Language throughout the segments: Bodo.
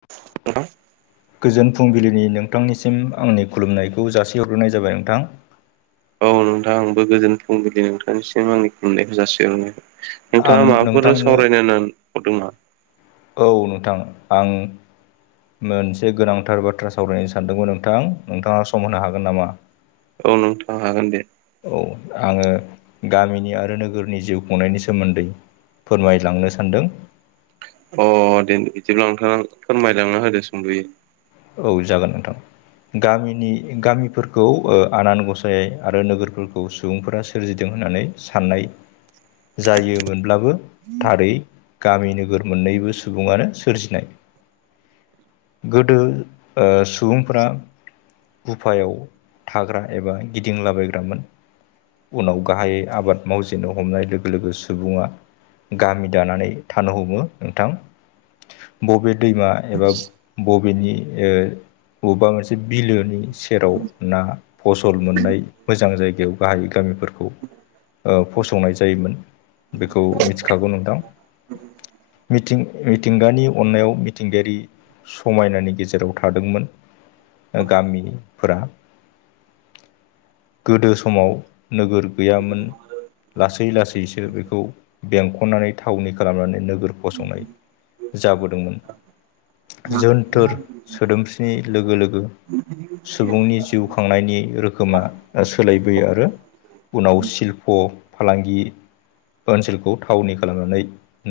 [unintelligible] गोजोन फुंबिलिनि नोंथांनिसिम आंनि खुलुमनायखौ जासिहरग्रोनाय जाबाय नोंथां। औ नोंथां आंबो गोजोन फुंबिलि नोंथांनिसिम आंनि खुलुमनायखौ जासिहरनाय आं नोंथाङा माबाफोर नोंथांनो सावरायनो होननानै हरदों नामा? औ नोंथां आं मोनसे गोनांथार बाथ्रा सावरायनो सानदोंमोन नोंथां नोंथाङा सम होनो हागोन नामा? औ नोंथां हागोन दे औ आङो गामिनि आरो नोगोरनि जिउ खुंनायनि सोमोन्दै फोरमायलांनो सानदों। अ दे बिदिब्ला नोंथां फोरमायलांना होदो सुंदयै औ जागोन नोंथां। गामिनि गामिफोरखौ ओ आनान गसाइ आरो नोगोरफोरखौ सुबुंफोरा सो सोरजिदों होननानै साननाय जायोमोनब्लाबो थारै गामि नोगोर मोननैबो सुबुङानो सोरजिनाय गोदो ओ सुबुंफोरा बुफायाव थाग्रा एबा गिदिंलाबायग्रामोन। उनाव गाहायै आबाद मावजेननो हमनाय लोगो लोगो सुबुङा गामि दानानै थानो हमो नोंथां बबे दैमा एबा बबेनि ओ बबेबा मोनसे बिलोनि सेराव ना फसल मोननाय मोजां जायगायाव गाहाय गामिफोरखौ ओ फसंनाय जायोमोन बेखौ मिथिखागौ नोंथां मिथिं मिथिंगानि अननायाव मिथिंगायारि समायनानि गेजे राव थादोंमोन दा गामिनिफोरा गोदो समाव नोगोर गैयामोन। लासै लासैसो बेखौ बेंखननानै थावनि खालामनानै नोगोर फसंनाय जाबोदोंमोन। [inaudible] बोर सोदोमस्रिनि लोगो लोगो सुबुंनि जिउ खांनायनि रोखोमा सोलायबोयो आरो उनाव शिल्प' फालांगि ओनसोलखौ थावनि खालामनानै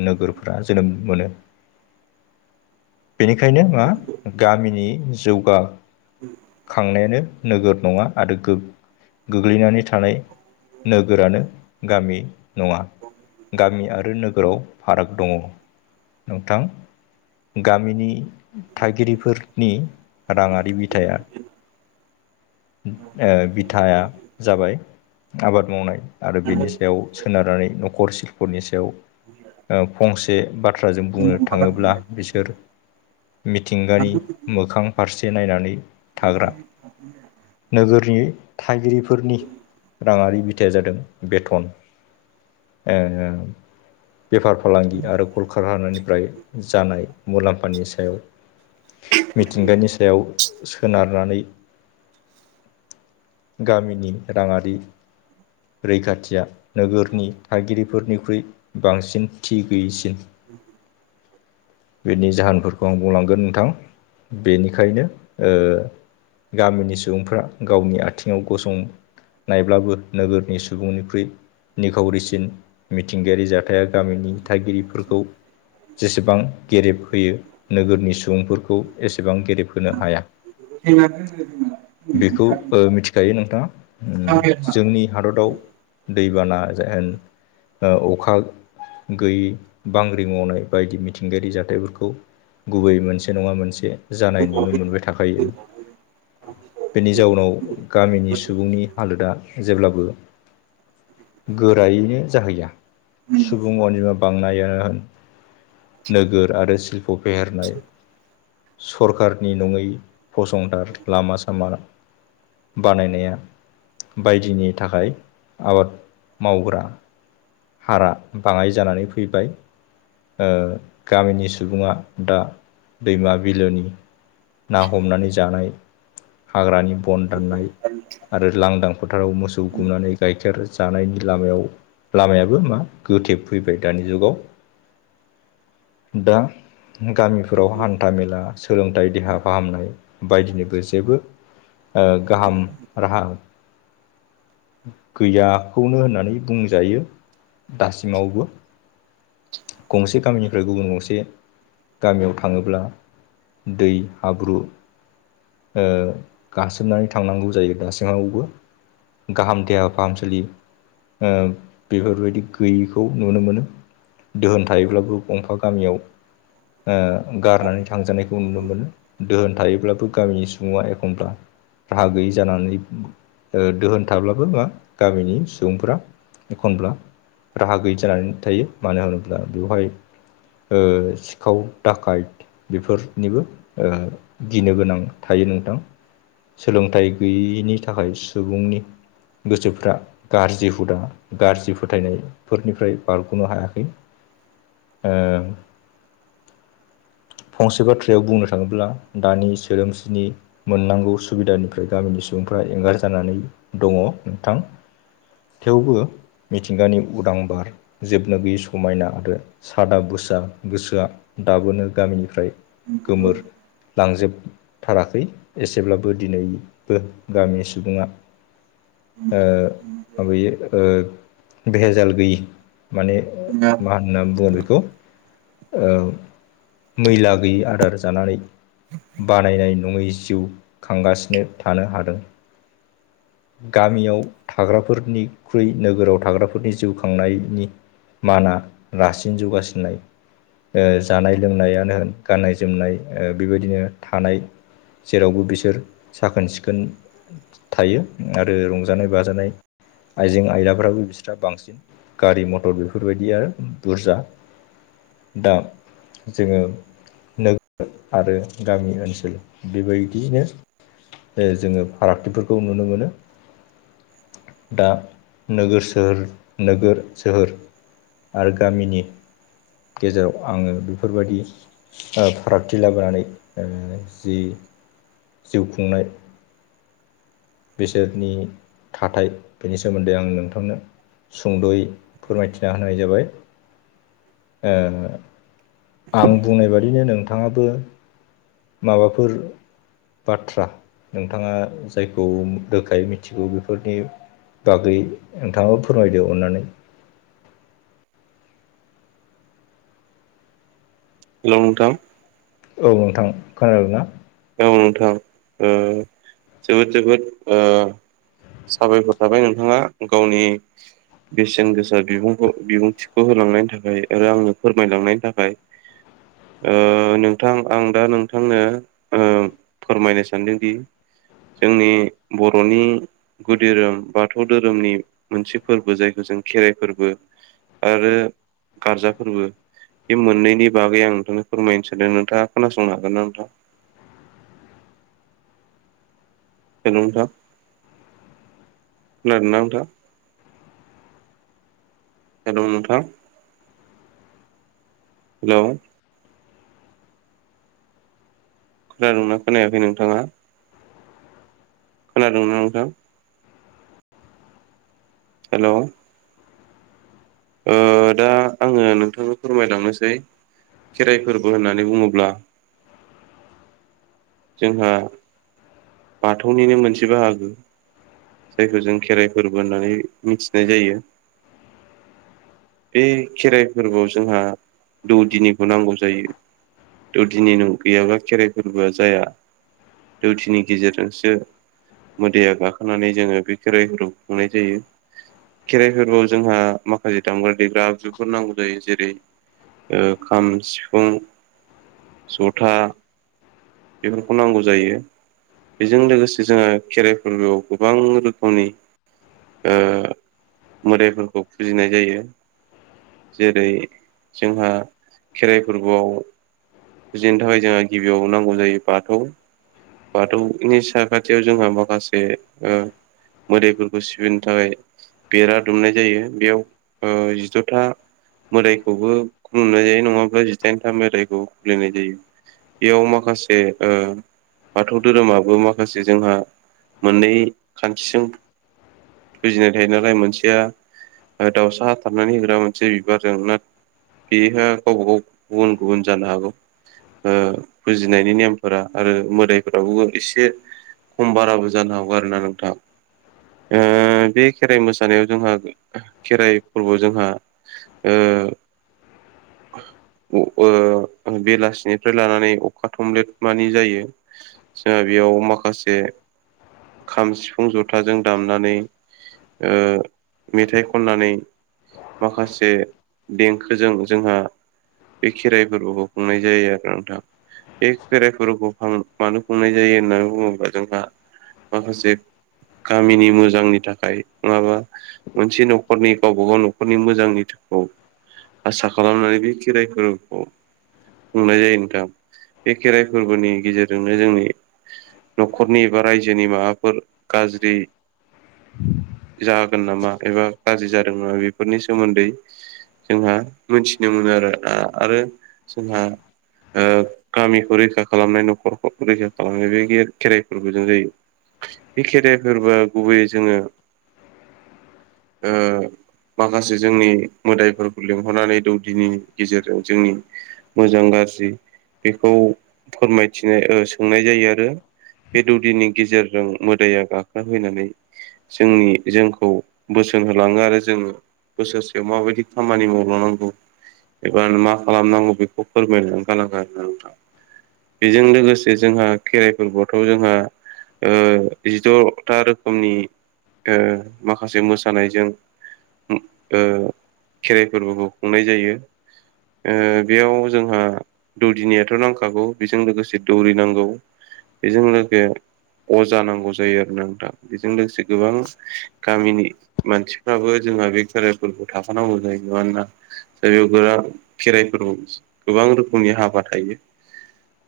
नोगोरफोरा जोनोम मोनो बेनिखायनो ङा गामिनि जौगा खांनायानो नोगोद नङा आरो गो गोग्लैनानै थानाय नोगोरानो गामि नङा गामि आरो नोगोराव फाराग दङ नोंथां गामिनि थागिरिफोरनि राङारि बिथाया ओ बिथाया जाबाय आबाद मावनाय आरो बेनि सायाव सोनारनानै न'खर सिशल्पनि सायाव ओ फंसे बाथ्राजों बुंनो थाङोब्ला बिसोर मिथिंगानि मोखां फारसे नायनानै थाग्रा नोगोरनि थागिरिफोरनि राङारि बिथा जादों बेथन बेफार फालांगि आरो खल कारखाहनिफ्राय जानाय मुलाम्फानि सायाव मिथिंगानि सायाव सोनारनानै गामिनि राङारि रैखाथिया नोगोरनि थागिरिफोरनिख्रुइ बांसिन थि गैयिसिन [inaudible] बिनि जाहोनफोरखौ आं बुंलांगोन नोंथां बेनिखायनो गामिनि सुबुंफ्रा गावनि आथिङाव गसं नायब्लाबो नोगोरनि सुबुंनिख्रुइ निखावरिसिन मिथिंगायारि जाथाया गामिनि थागिरिफोरखौ जेसेबां गेरेब होयो नोगोरनि सुबुंफोरखौ एसेबां गेरेबहोनो हाया [inaudible] बेखौ मिथिखायो नोंथाङा जोंनि हादराव दैबाना जेन अखा गैयि बांग्रि मावनाय बायदि मिथिंगायारि जाथायफोरखौ गुबै मोनसे नङा मोनसे जानाय नुनो मोनबाय थाखायो बेनि जाउनाव गामिनि सुबुंनि हालोदा जेब्लाबो गोरायैनो जाहैया सुबुं अन्जिमा बांनायानो होन नोगोर आरो शिल्प' फेहेरनाय सोरखारानि नङै फसंथान लामा सामा बानायनाया बायदिनि थाखाय आबाद मावग्रा हारा बाङाय जानानै फैबाय गामिनि सुबुङा दा दैमा बिलोनि ना हमनानै जानाय हाग्रानि बन दाननाय आरो लांदां फोथाराव मोसौ गुमनानै गाइखेर जानायनि लामायाव लामायाबो मा गोथे फैबाय दानि जुगाव दा गामिफोराव हान्था मेला सोलोंथाइ देहा फाहामनाय बायदिनिबो जेबो गाहाम राहा गैयाखौनो होननानै बुंजायो दासिमावबो गंसे गामिनिफ्राय गुबुन गंसे गामियाव थाङोब्ला दै हाब्रु गासोबनानै थांनांगौ जायो दासिमावबो गाहाम देहा फाहामसालि बेफोरबायदि गैयिखौ नुनो मोनो दोहोन थायोब्लाबो गंफा गामियाव गारनानै थांजानायखौ नुनो मोनो दोहोन थायोब्लाबो गामिनि सुबुङा एखमब्ला राहा गैयि जानानै दोहोन थाब्लाबो मा गामिनि सुबुंफोरा एखनब्ला राहा गैयि जानानै थायो मानो होनोब्ला बेवहाय सिखाव दाखार्ड बेफोरनिबो गिनो गोनां थायो नोंथां सोलोंथाइ गैयैनि थाखाय सुबुंनि गोसोफ्रा गाज्रि हुदा गाज्रि फोथायनायफोरनिफ्राय बारग'नो हायाखै ओ फंसे बाथ्रायाव बुंनो थाङोब्ला दानि सोदोमस्रिनि मोननांगौ सुबिदानिफ्राय गामिनि सुबुंफ्रा एंगार जानानै दङ नोंथां थेवबो मिथिंगानि उदां बार जोबनो गैयै समायना आरो सादा बुसा गोसोआ दाबोनो गामिनिफ्राय गोमोर लांजोबथाराखै एसेब्लाबो दिनैबो गामिनि सुबुङा ओ आमयो ओ भहेजाल गैयि माने मा होनना बुङो बेखौ मैला गैयै आदार जानानै बानायनाय नङै जिउ खांगासिनो थानो हादों गामियाव थाग्राफोरनिख्रुइ नोगोराव थाग्राफोरनि जिउ खांनायनि माना रासिन जौगासिननाय जानाय लोंनायानो होन गाननाय जोमनाय बेबायदिनो थानाय जेरावबो बिसोर साखोन सिखोन थायो आरो रंजानाय बाजानाय आइजें आयलाफ्राबो बि [unintelligible] बांसिन गारि मथर बेफोरबायदि आरो बुरजा दा जोङो नोगोर आरो गामि ओनसोल बेबायदियैनो जोङो फारागथिफोरखौ नुनो मोनो दा नोगोरसि सोहोर नोगोर सोहोर आरो गामिनि गेजेराव आङो बेफोरबायदि फारागथि लाबोनानै जि जिउ खुंनाय बिसोरनि थाथाय बेनि सोमोन्दै आं नोंथांनो सुंद'यै फोरमायथिना होनाय जाबाय। ओ आं बुंनाय बादिनो नोंथाङाबो माबाफोर बाथ्रा नोंथाङा जायखौ रोखायै मिथिगौ बेफोरनि बाखै नोंथाङाबो फोरमायदो अननानै हेल' नोंथां औ नोंथां खोनादों ना? ओ नोंथां ओ जोबोद जोबोद साबायखर थाबाय नोंथाङा गावनि बेसेन गोसा बिबुंखौ बिबुंथिखौ होलांनायनि थाखाय आरो आंनो फोरमायलांनायनि थाखाय। [inaudible] ओ नोंथां आं दा नोंथांनो ओ फोरमायनो सानदोंदि जोंनि बर'नि गुदिधोरोम बाथौ धोरोमनि मोनसे फोरबो जायखौ जों खेराइ फोरबो आरो गारजा फोरबो बे मोननैनि बागै आं नोंथांनो फोरमायनो सानदों। नोंथाङा खोनासंनो हागोन ना नोंथां? हेल' नोंथां खानादोंना नोंथां? हेल' नोंथां? हेल' खोनादों ना खोनायाखै नोंथाङा? खोनादों ना नोंथां? हेल' ओ दा आङो नोंथांनो फोरमायलांनोसै। खेराइ फोरबो होननानै बुङोब्ला जोंहा बाथौनिनो मोनसे बाहागो। जायखौ जों खेराइ फोरबो होननानै मिथिनाय जायो। बे खेराइ फोरबोआव जोंहा दौदिनिखौ नांगौ जायो। थ' दिनै न' गैयाबा खेराइ फोरबोआ जाया जुटिनि गेजेरजोंसो मोदैया गाखोनानै जोङो बे खेराइफोरखौ खुंनाय जायो। खेराइफोरबोव जोंहा माखासे दामग्रा देग्रा आगजुफोर नांगौ जायो। जेरै। ओ खाम, सिफुं, जथा, बेफोरखौ नांगौ जायो। बेजों लोगोसे जोंहा खेराइ फोरबोआव गोबां रोखोमनि ओ मोदायफोरखौ फुजिनाय जायो। जेरै- जोंहा खेराइ फोरबोआव फुजिनो थाखाय जोंहा गिबियाव नांगौ जायो बाथौ। बाथौनि साखाथियाव जोंहा माखासे ओ मोदायफोरखौ सिबिनो थाखाय बेरा दुमनाय जायो। बेयाव जिद'था मोदायखौबो खुलुमनाय जायो। नङाब्ला जिदाइनथा मोदाइखौ फुजिनाय जायो। बेयाव माखासे ओ बाथौ धोरोमाबो माखासे जोंहा मोननै खान्थिजों बुजिनाय थायो नालाय मोनसेया दाउसा थारनानै होग्रा, मोनसे बिबार जोंना बेहा गावबा गाव गुबुन गुबुन जानो हागौ। ओ होननायनि नेमफोरा आरो मोदायफोरावबो एसे खम बाराबो जानो हागौ आरो ना नोंथाङा। ओ बे खेराइ मोसानायाव जोंहा खेराइ फोरबोआव जोंहा ओ। बेलासिनिफ्राय लानानै अ थमलेट मानि जायो। जोंहा बेयाव माखासे खाम, सिफुं, जथाजों दामनानै मेथाइ खननानै माखासे देखोजों जोंहा बे खेराइ फोरफोरखौबो खुंनाय जायो आरो नोंथां। बे खेराइ फोरबो'खौ मानो खुंनाय जायो होननानै बुङोब्ला जोंहा माखासे गामिनि मोजांनि थाखाय नङाबा मोनसे न'खरनि गावबा गाव न'खरनि मोजांनि थाखाय आसा खालामनानै बे खेराइफोरखौ खुंनाय जायो नोंथां। बे खेराइ फोरबोनि गेजेरजोंनो जोंनि न'खरनि एबा रायजोनि माबाफोर गाज्रि जागोन नामा एबा गाज्रि जादों नामा बेफोरनि सोमोन्दै जोंहा मोनथिनो मोनो आरो। आरो जोंहा गामिखौ रैखा खालामनाय न'खरखौ रैखा खालामनाय बे खेराइफोरबोजों जायो। बे खेराइ फोरबोआ गुबैयै जोङो माखासे जोंनि मोदायफोरखौ लिंहरनानै दौदिनि गेजेरजों जोंनि मोजां गाज्रि बेखौ फोरमायथिनाय सोंनाय जायो आरो बे दौदिनि गेजेरजों मोदआ गाखोफैनानै जोंनि जोंखौ बोसोन होलाङो आरो जोङो बोसोरसेयाव मा बायदि खामानि मावलांनांगौ एबा मा खालामनांगौ बेखौ फोरमायनानै गालाङो आरोना नोंथां। बेजों लोगोसे जोंहा खेराइ फोरबोखौ जोंहा जिद'था रोखोमनि माखासे मोसानायजों खेराइ फोरबोखौ खुंनाय जायो। बेयाव जोंहा दौदिनिथ' नांखागौ। बेजों लोगोसे दौरि नांगौ बेजों लोगोसे अजा नांगौ जायो आरोना नोंथां बेजों लोगोसे गोबां गामिनि मानसिफ्राबो जोंहा बे खेराइफोरखौ थाफानांगौ जायो आरोना। दा बे खेराइफोराव गोबां रोखोमनि हाबा थायो।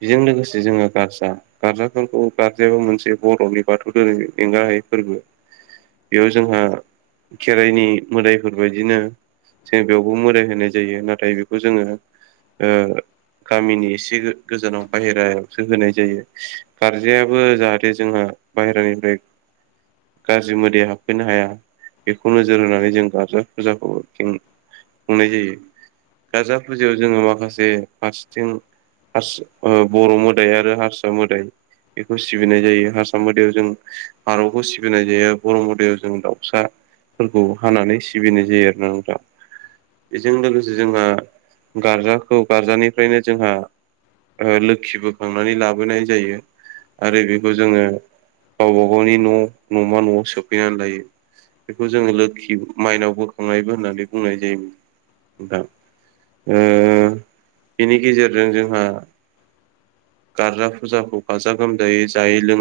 बेजों लोगोसे जोंङो गारजा गारजाफोरखौ गारजायाबो मोनसे बर'नि बाथौ धोरोमनि एंगाहायै फोरबो। बेयाव जोंहा खेराइनि मोदायफोरबायायदिनो जों बेयावबो मोदाय होनाय जायो नाथाय बेखौ जोंङो ओ गामिनि एसे गोजानाव बाहेरायावसो होनाय जायो। गारजायाबो जाहाथे जोंहा बाहेरानिफ्राय [inaudible] गाज्रि मोदाया हाबफैनो हाया। बेखौ नोजोर होनानै जों गारजा फुजाखौ खुंनाय जायो। गारजा फुजायाव जोङो माखासे फारसेथिं हास ओ बर' मोदाय आरो हारसा मोदाय बेखौ सिबिनाय जायो। हारसा मोदायाव जों फारौखौ सिबिनाय जायो। बर' मदयाव जों दाउसा फोरखौ हानानै सिबिनाय जायो आरो ना नोंथां। बेजों लोगोसे जोंहा गारजाखौ गारजानिफ्रायनो जोंहा ओ लोखि बोखांनानै लाबोनाय जायो। आरो बेखौ जोंङो गावबाागावनि न' न'मा न'आव सोफैनानै लायो। बेखौ जोंङो लोखि माइनाव बोखांनायबो होननानै बुंनाय जायोमोन। [unintelligible] ओ बिनि गेजेरजों जोंहा गारजा फुजाखौ गाजा गोमजायै जायै लोंङो